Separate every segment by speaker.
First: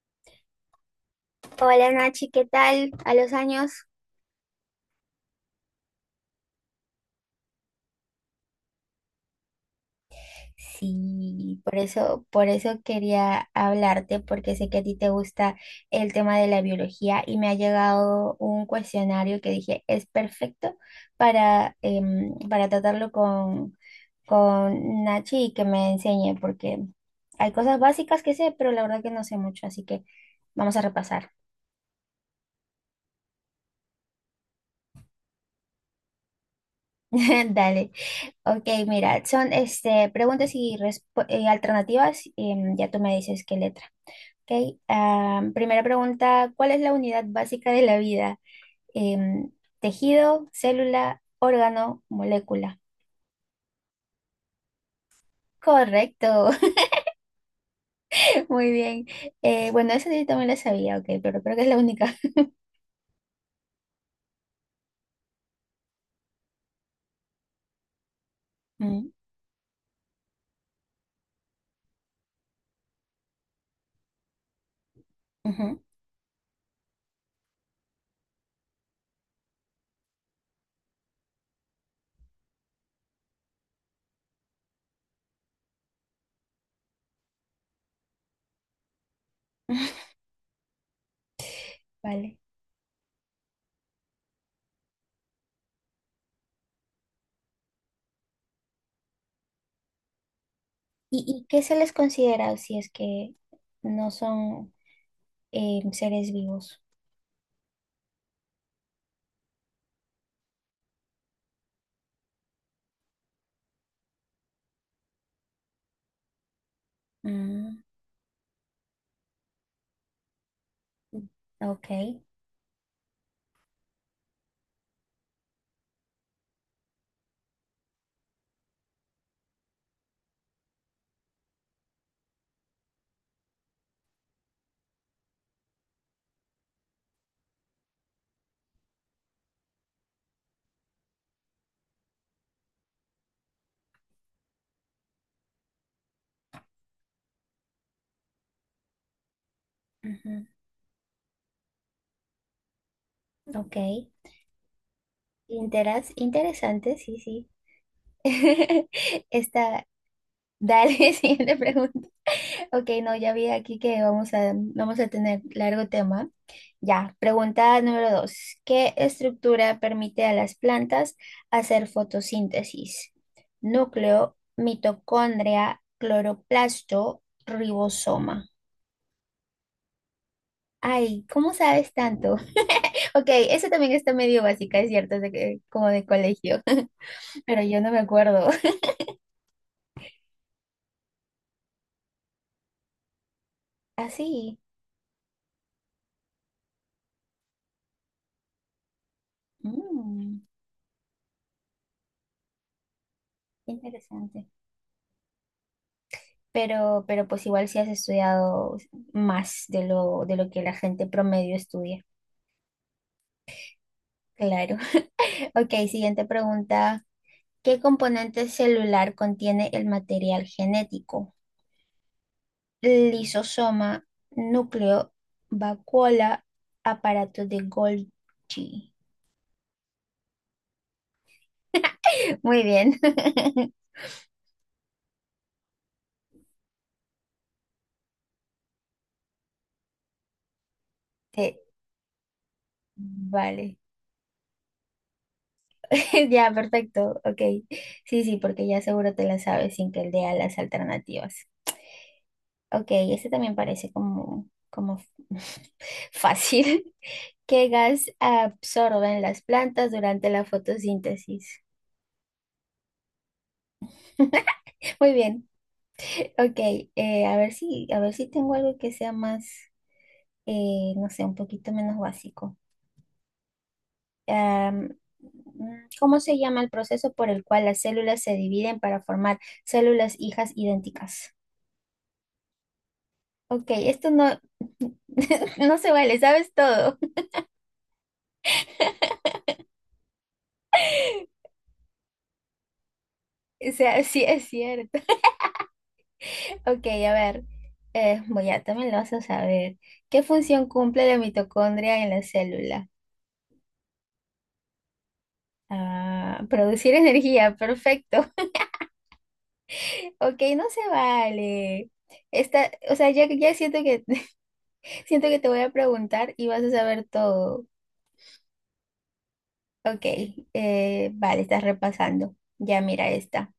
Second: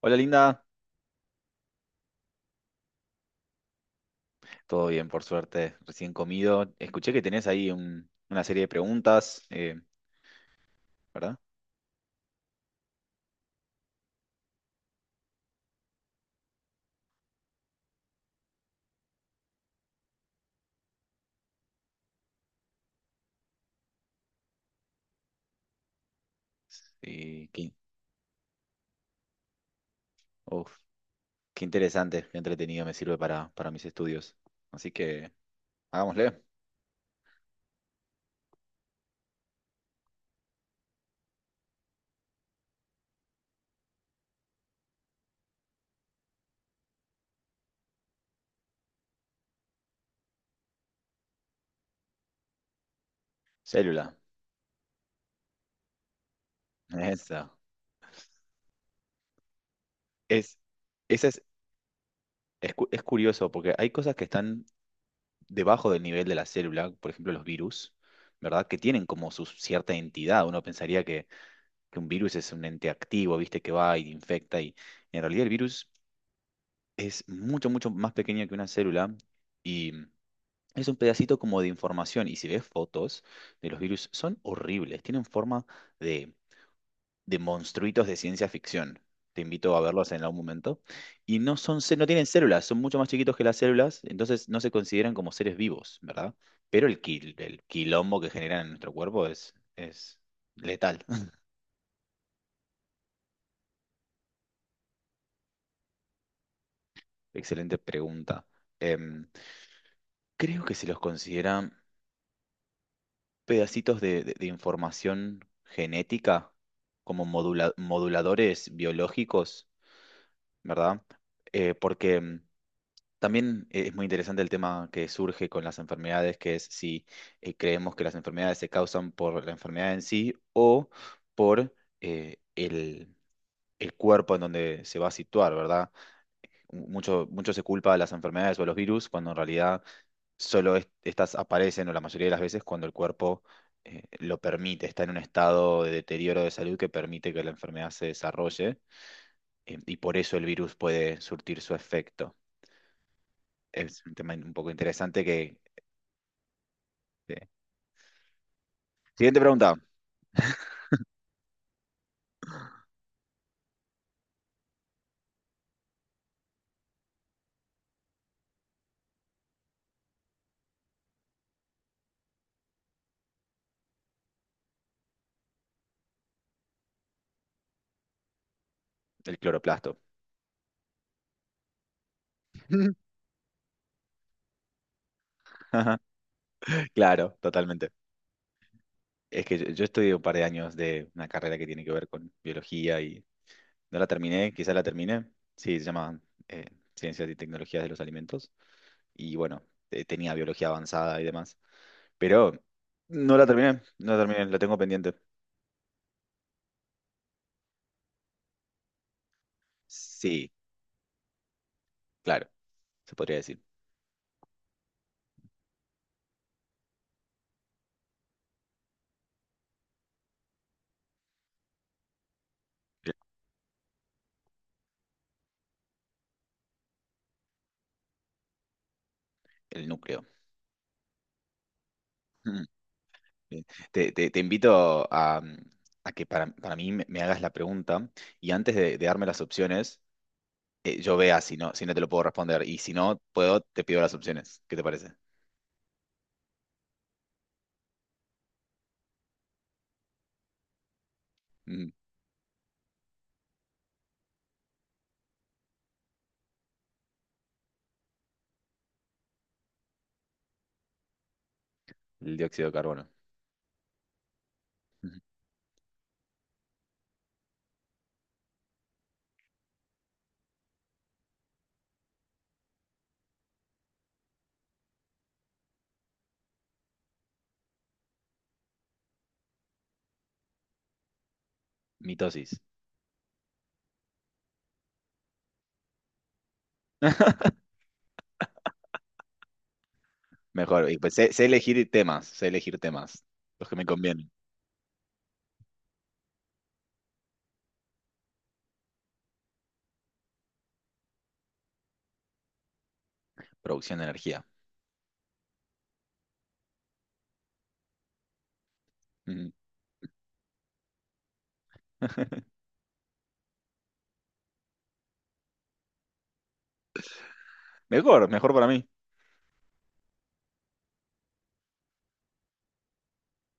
Speaker 1: Hola Linda,
Speaker 2: Hola Nachi, ¿qué tal? A los años.
Speaker 1: todo bien por suerte, recién comido. Escuché que tenés ahí una serie de preguntas, ¿verdad?
Speaker 2: Sí, por eso quería hablarte, porque sé que a ti te gusta el tema de la biología y me ha llegado un cuestionario que dije es perfecto para, para tratarlo con Nachi y que me enseñe, porque
Speaker 1: Y
Speaker 2: hay
Speaker 1: qué,
Speaker 2: cosas básicas que sé, pero la verdad que no sé mucho, así que vamos
Speaker 1: uf,
Speaker 2: a repasar.
Speaker 1: qué interesante, qué entretenido me sirve para mis estudios. Así que hagámosle.
Speaker 2: Dale. Ok, mira, son este, preguntas y alternativas. Y, ya tú me dices qué letra. Ok, primera pregunta, ¿cuál es la unidad básica de la vida? Em, tejido, célula, órgano, molécula.
Speaker 1: Célula,
Speaker 2: Correcto,
Speaker 1: esa.
Speaker 2: muy bien. Bueno, esa yo también la
Speaker 1: Es,
Speaker 2: sabía, ok,
Speaker 1: esa es,
Speaker 2: pero creo que es la única.
Speaker 1: es curioso porque hay cosas que están debajo del nivel de la célula, por ejemplo los virus, ¿verdad? Que tienen
Speaker 2: Mm,
Speaker 1: como su cierta entidad. Que un virus es un ente activo, ¿viste? Que va y infecta y en realidad el
Speaker 2: ujú.
Speaker 1: virus es mucho, mucho más pequeña que una célula y es un pedacito como de información. Y si ves fotos de los virus, son horribles, tienen forma de, de monstruitos de ciencia ficción. Te invito a verlos en algún momento. Y no son, no tienen
Speaker 2: Vale.
Speaker 1: células, son mucho más chiquitos que las células, entonces no se consideran como seres vivos, ¿verdad? Pero el quilombo que generan en nuestro cuerpo es letal.
Speaker 2: Y qué se les considera si es que no son seres vivos?
Speaker 1: Excelente pregunta. Em, Creo que se los considera pedacitos de información genética como
Speaker 2: Mm,
Speaker 1: moduladores biológicos, ¿verdad? Porque
Speaker 2: ok.
Speaker 1: también es muy interesante el tema que surge con las enfermedades, que es si creemos que las enfermedades se causan por la enfermedad en sí o por eh, el, el cuerpo en donde se va a situar, ¿verdad? Mucho, mucho se culpa a las enfermedades o a los virus cuando en realidad solo estas aparecen, o la mayoría de las veces, cuando el cuerpo lo permite, está en un estado de deterioro de salud que permite que la enfermedad se desarrolle, y por eso el
Speaker 2: Ujú,
Speaker 1: virus puede surtir su efecto.
Speaker 2: ok.
Speaker 1: Es un tema un poco interesante que...
Speaker 2: Interesante, sí,
Speaker 1: eh.
Speaker 2: sí.
Speaker 1: Siguiente pregunta,
Speaker 2: Está, dale, siguiente pregunta. Ok, no, ya vi aquí que vamos a tener largo tema. Ya, pregunta número dos. ¿Qué estructura permite a las plantas hacer fotosíntesis? Núcleo, mitocondria, cloroplasto, ribosoma.
Speaker 1: el cloroplasto.
Speaker 2: Ay, ¿cómo sabes tanto? Ok, eso también está medio básica, es cierto, como de colegio,
Speaker 1: Claro,
Speaker 2: pero yo no
Speaker 1: totalmente.
Speaker 2: me acuerdo.
Speaker 1: Es que yo estudié un par de años de una carrera que tiene que ver con biología y no la terminé,
Speaker 2: Así.
Speaker 1: quizás la terminé. Sí, se llama eh, Ciencias y Tecnologías de los Alimentos. Y bueno, tenía
Speaker 2: Mm,
Speaker 1: biología avanzada y demás. Pero no la
Speaker 2: qué
Speaker 1: terminé, no la terminé,
Speaker 2: interesante.
Speaker 1: la tengo pendiente.
Speaker 2: Pero pues igual si has estudiado más de lo, de
Speaker 1: Sí,
Speaker 2: lo que la gente promedio estudia.
Speaker 1: claro, se podría decir.
Speaker 2: Claro. Ok, siguiente pregunta. ¿Qué componente celular contiene el material genético?
Speaker 1: El,
Speaker 2: Lisosoma, núcleo, vacuola, aparato de Golgi.
Speaker 1: el núcleo.
Speaker 2: Muy
Speaker 1: Mm,
Speaker 2: bien.
Speaker 1: bien. Te invito a que para mí me hagas la pregunta y antes de darme las opciones, yo vea
Speaker 2: Te-
Speaker 1: si no te lo puedo responder. Y si no puedo,
Speaker 2: Vale.
Speaker 1: te pido las opciones. ¿Qué te parece?
Speaker 2: Ya, perfecto. Ok. Sí, sí, porque ya seguro te la sabes sin que lea las alternativas.
Speaker 1: Mm,
Speaker 2: Ok, este también parece como, como fácil. ¿Qué gas absorben las plantas durante la fotosíntesis?
Speaker 1: el dióxido de carbono.
Speaker 2: Muy
Speaker 1: Ujú.
Speaker 2: bien. Ok, a ver si tengo algo que sea más, no sé, un poquito menos básico. ¿Cómo se llama el proceso por el cual las células se dividen para formar células hijas idénticas?
Speaker 1: Mitosis.
Speaker 2: Ok, esto no, no se vale, sabes todo.
Speaker 1: Mejor. Y pues sé, sé elegir temas, los
Speaker 2: O
Speaker 1: que me
Speaker 2: sea, sí
Speaker 1: convienen.
Speaker 2: es cierto. Ok, a ver, voy a, también lo vas a saber. ¿Qué función cumple la mitocondria en la célula?
Speaker 1: Producción de energía.
Speaker 2: Ah, producir energía, perfecto.
Speaker 1: Ujú.
Speaker 2: Ok, no se vale. Esta, o sea, ya, ya siento que, siento que te voy a preguntar y vas a saber todo.
Speaker 1: Mejor, mejor para mí.
Speaker 2: Ok, vale, estás repasando. Ya mira esta.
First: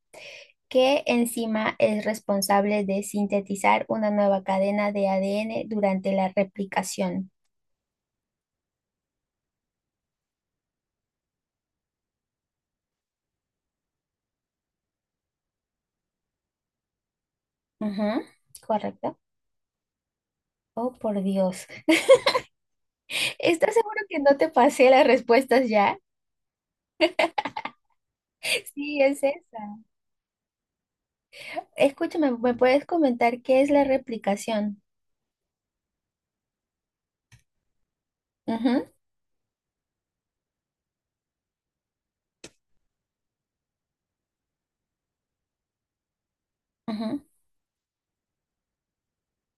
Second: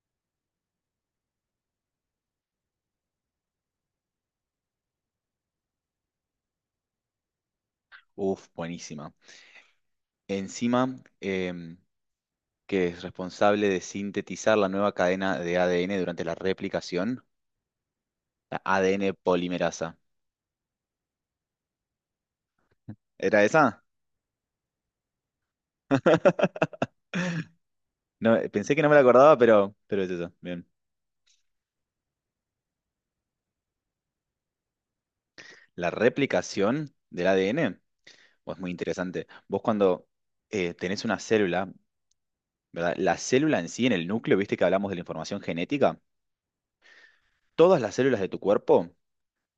Speaker 2: ¿Qué enzima es responsable de sintetizar una nueva cadena de ADN durante la replicación?
Speaker 1: Uf, buenísima. Enzima que es responsable de sintetizar la nueva cadena de ADN durante la replicación,
Speaker 2: Ujú,
Speaker 1: la ADN
Speaker 2: correcto.
Speaker 1: polimerasa.
Speaker 2: Oh, por Dios.
Speaker 1: ¿Era
Speaker 2: ¿Estás
Speaker 1: esa?
Speaker 2: seguro que no te pasé las respuestas ya?
Speaker 1: No, pensé que no me la
Speaker 2: Sí, es
Speaker 1: acordaba,
Speaker 2: esa.
Speaker 1: pero es eso. Bien.
Speaker 2: Escúchame, ¿me puedes comentar qué es la replicación?
Speaker 1: La replicación del ADN, pues muy
Speaker 2: Ujú,
Speaker 1: interesante. Vos cuando tenés una célula, ¿verdad? La célula en sí, en el núcleo, viste que hablamos de la información genética,
Speaker 2: ujú.
Speaker 1: todas las células de tu cuerpo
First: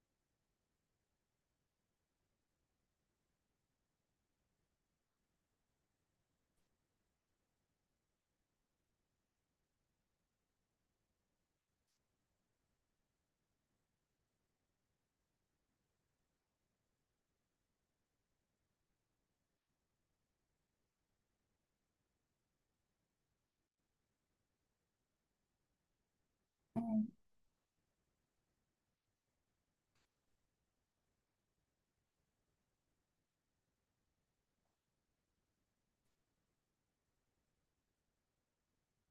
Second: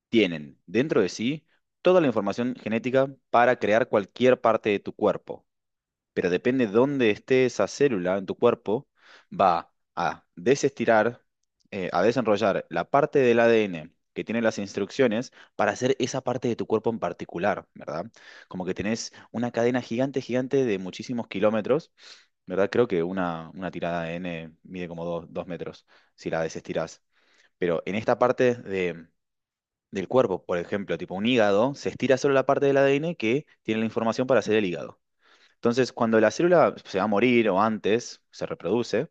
Speaker 1: tienen dentro de sí toda la información genética para crear cualquier parte de tu cuerpo. Pero depende dónde esté esa célula en tu cuerpo, va a desestirar, a desenrollar la parte del ADN que tiene las instrucciones para hacer esa parte de tu cuerpo en particular, ¿verdad? Como que tenés una cadena gigante, gigante de muchísimos kilómetros, ¿verdad? Creo que una tirada de ADN mide como dos metros si la desestirás.
Speaker 2: Mm.
Speaker 1: Pero en esta del cuerpo, por ejemplo, tipo un hígado, se estira solo la parte del ADN que tiene la información para hacer el hígado. Entonces, cuando la célula se va a morir o antes, se reproduce,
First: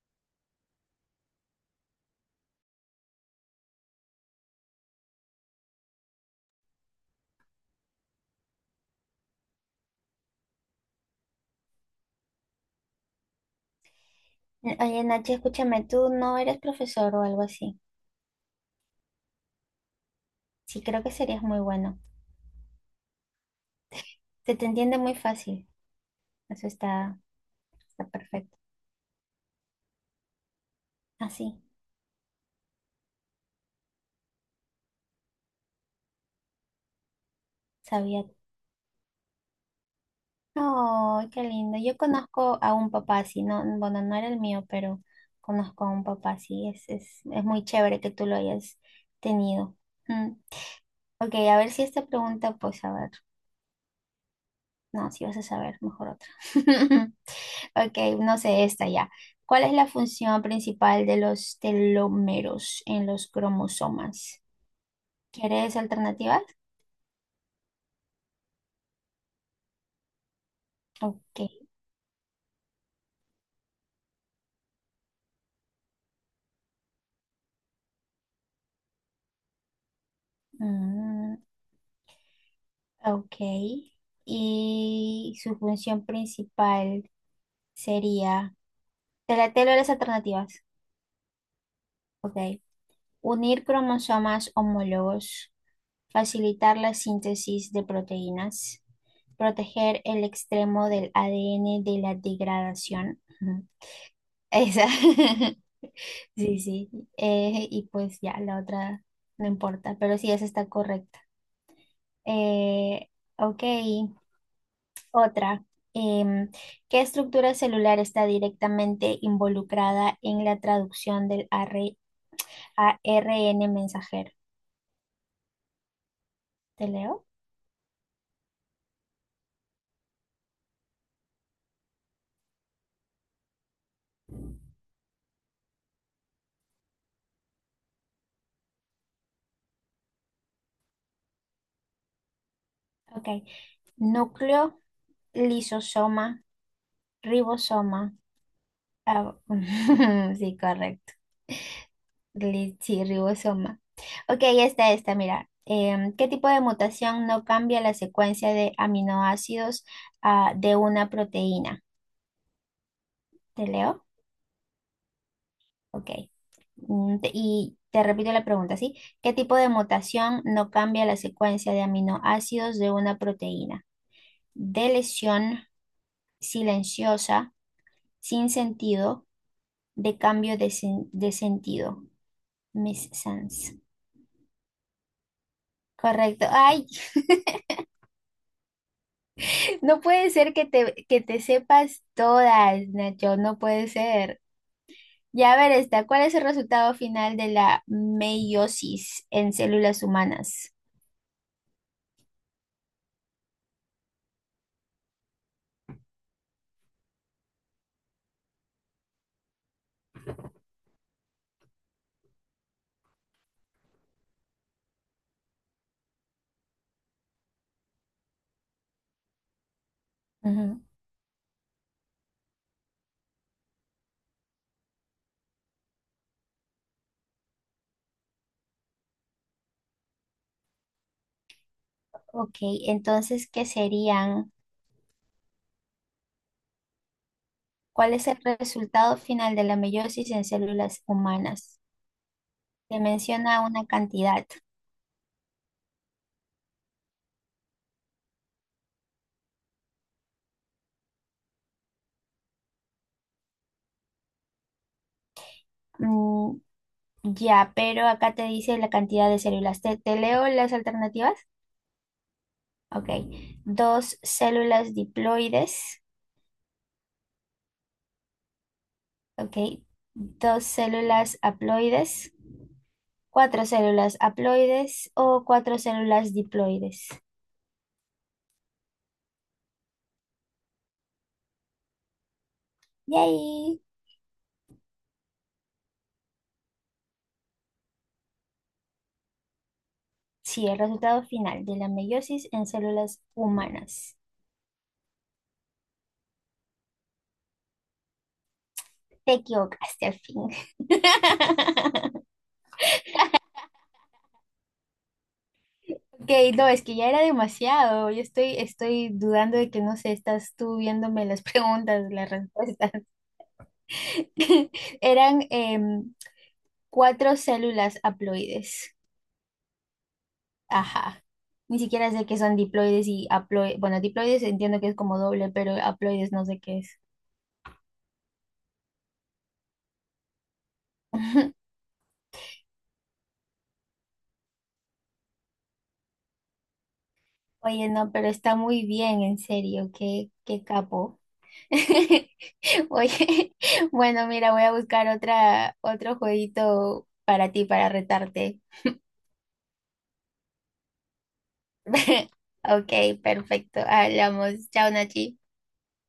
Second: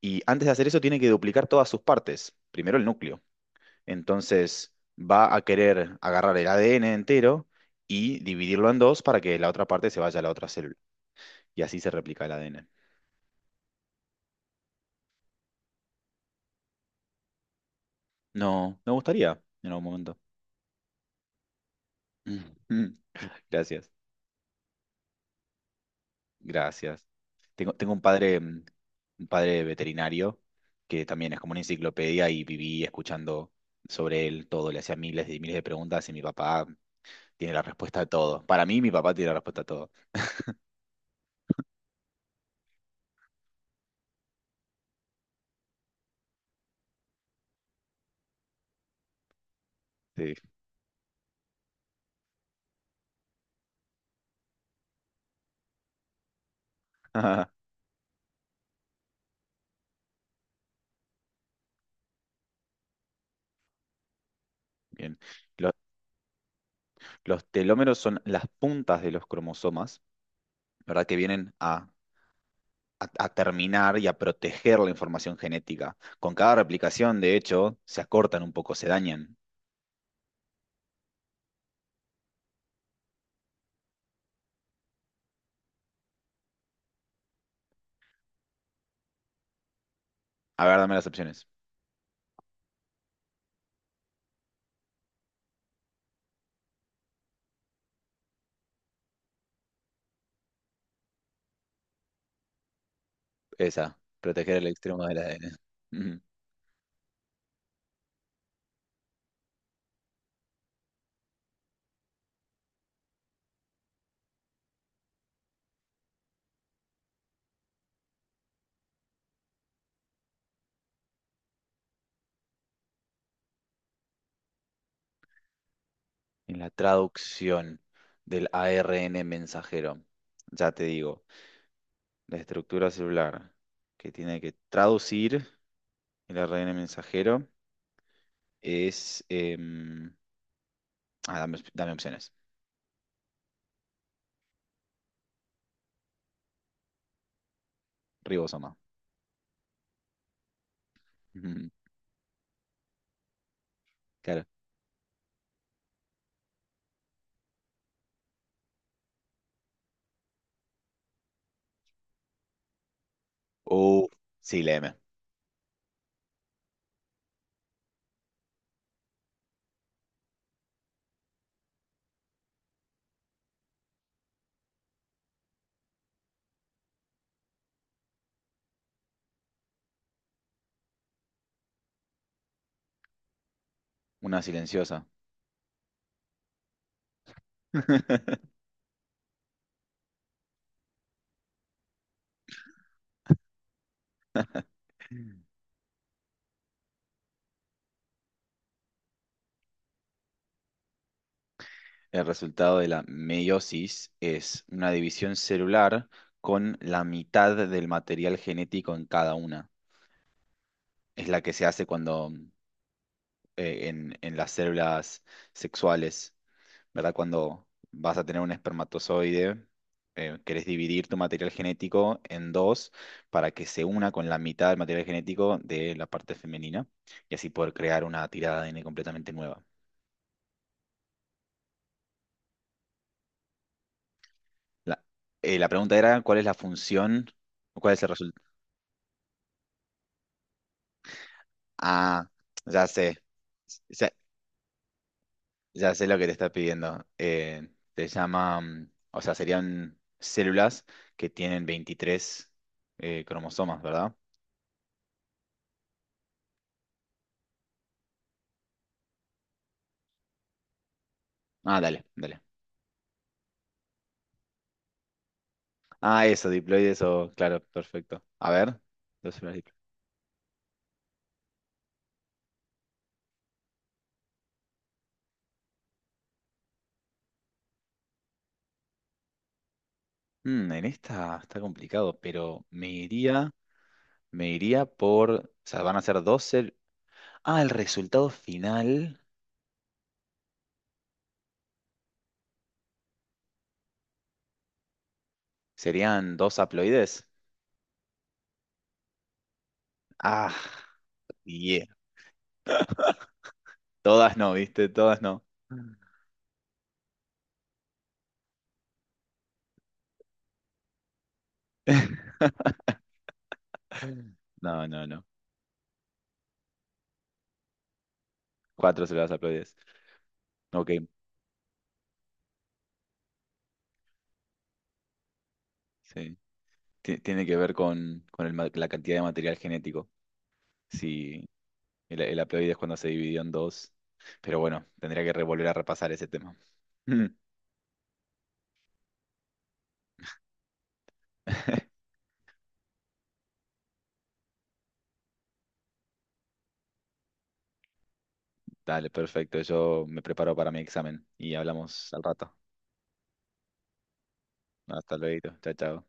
Speaker 1: y antes de hacer eso tiene que duplicar todas sus partes, primero el núcleo. Entonces, va a querer agarrar el ADN entero y dividirlo en dos para que la otra parte se vaya a la otra célula. Y así se replica el ADN.
Speaker 2: Oye, Nachi, escúchame, tú no eres profesor o algo así.
Speaker 1: No, me gustaría en algún momento.
Speaker 2: Sí, creo que serías muy bueno.
Speaker 1: Mm, Gracias,
Speaker 2: Se te entiende muy fácil. Eso
Speaker 1: gracias.
Speaker 2: está,
Speaker 1: Tengo un
Speaker 2: está
Speaker 1: padre,
Speaker 2: perfecto.
Speaker 1: un padre veterinario que también es como una
Speaker 2: Así,
Speaker 1: enciclopedia y viví escuchando sobre él todo, le hacía miles y miles de preguntas y mi papá tiene la respuesta a
Speaker 2: sabía.
Speaker 1: todo. Para mí, mi papá tiene la respuesta a todo.
Speaker 2: Oh, qué lindo. Yo conozco a un papá así, no, bueno, no era el mío, pero conozco a un papá así. Es muy chévere que tú lo hayas tenido. Mm.
Speaker 1: Sí.
Speaker 2: Ok, a ver si esta pregunta, pues a ver, no, si vas a saber, mejor otra. Ok, no sé, esta ya. ¿Cuál es la función principal de los telómeros en los cromosomas?
Speaker 1: Bien. Los,
Speaker 2: ¿Quieres alternativas?
Speaker 1: los telómeros son las puntas de los cromosomas, ¿verdad? Que vienen
Speaker 2: Ok.
Speaker 1: a terminar y a proteger la información genética. Con cada replicación, de hecho, se acortan un poco, se dañan.
Speaker 2: Mm, ok. Y su función principal sería, te leo las alternativas.
Speaker 1: A ver, dame las opciones.
Speaker 2: Ok. Unir cromosomas homólogos, facilitar la síntesis de proteínas, proteger el extremo del ADN de la degradación. Ujú.
Speaker 1: Esa, proteger el
Speaker 2: Esa.
Speaker 1: extremo del ADN. Ujú.
Speaker 2: Sí, sí. Y pues ya, la otra no importa, pero sí, esa está correcta. Eh, ok, otra. Em, ¿Qué estructura celular está directamente involucrada en la traducción del AR ARN mensajero?
Speaker 1: En la
Speaker 2: ¿Te leo?
Speaker 1: traducción del ARN mensajero, ya te digo, la estructura celular que tiene que traducir el ARN mensajero. Es. Em, ah, dame, op- Dame opciones.
Speaker 2: Ok. Núcleo, lisosoma, ribosoma.
Speaker 1: Ribosoma.
Speaker 2: Ah, sí, correcto.
Speaker 1: Ujú,
Speaker 2: Sí, ribosoma. Ok,
Speaker 1: claro.
Speaker 2: mira. ¿Qué tipo de mutación no cambia la secuencia de aminoácidos de una proteína? ¿Te leo?
Speaker 1: Oh, sí, la M.
Speaker 2: Ok. Mm, y te repito la pregunta, ¿sí? ¿Qué tipo de mutación no cambia la secuencia de aminoácidos de una proteína? De lesión, silenciosa, sin sentido, de cambio de, de sentido. Miss Sans.
Speaker 1: Una silenciosa.
Speaker 2: Correcto. Ay, no puede ser que te sepas todas, Nacho, no puede ser. Ya a ver esta, ¿cuál es el resultado final de la meiosis en células humanas?
Speaker 1: El resultado de la meiosis es una división celular con la mitad del material genético en cada una. Es la que se hace cuando en las células sexuales ¿verdad? Cuando vas a tener un espermatozoide, querés
Speaker 2: Ujú.
Speaker 1: dividir tu material genético en dos para que se una con la mitad del material genético de la parte femenina y así poder crear una tirada de ADN completamente nueva.
Speaker 2: Ok, entonces, ¿qué serían?
Speaker 1: La, la pregunta era, ¿cuál es la función? ¿Cuál es el
Speaker 2: ¿Cuál es el
Speaker 1: resultado?
Speaker 2: resultado final de la meiosis en células humanas?
Speaker 1: Ah, ya
Speaker 2: Te
Speaker 1: sé.
Speaker 2: menciona una
Speaker 1: Ya,
Speaker 2: cantidad.
Speaker 1: ya sé lo que te está pidiendo. Te llama, o sea, serían células que tienen 23 cromosomas, ¿verdad?
Speaker 2: Mm, ya, pero acá te dice la cantidad de células. ¿Te, te leo las alternativas?
Speaker 1: Ah, dale, dale.
Speaker 2: Ok. Dos células diploides.
Speaker 1: Ah, eso, diploides o... Claro, perfecto. A ver. Dos células
Speaker 2: Ok. Dos células haploides. Cuatro células haploides o cuatro células diploides.
Speaker 1: mm, en esta está complicado, pero
Speaker 2: Yay.
Speaker 1: me iría por... O sea, van a ser Ah, el resultado final
Speaker 2: Sí, el resultado final de la meiosis en células humanas.
Speaker 1: serían dos haploides.
Speaker 2: Te equivocaste al fin.
Speaker 1: Ah, yeah. Todas no, ¿viste? Todas no.
Speaker 2: Ok, no, es que ya era demasiado. Yo estoy, estoy dudando de que, no sé, estás tú viéndome las preguntas, las respuestas.
Speaker 1: No, no, no.
Speaker 2: Eran cuatro células haploides.
Speaker 1: Cuatro células haploides. Ok,
Speaker 2: Ajá. Ni siquiera sé qué son diploides y haploides. Bueno, diploides entiendo que es como doble, pero haploides
Speaker 1: sí.
Speaker 2: no sé qué es.
Speaker 1: Tiene que ver con el la cantidad de material genético. Si, El haploide es cuando se dividió en dos. Pero bueno, tendría que revolver a repasar ese tema. Mm.
Speaker 2: Oye, no, pero está muy bien, en serio, qué, qué capo. Oye, bueno, mira, voy a buscar otra, otro jueguito para ti, para retarte.
Speaker 1: Dale, perfecto. Yo me preparo para mi examen y hablamos al rato.
Speaker 2: Ok, perfecto. Hablamos. Chao,
Speaker 1: Hasta
Speaker 2: Nachi.
Speaker 1: luego. Chao, chao.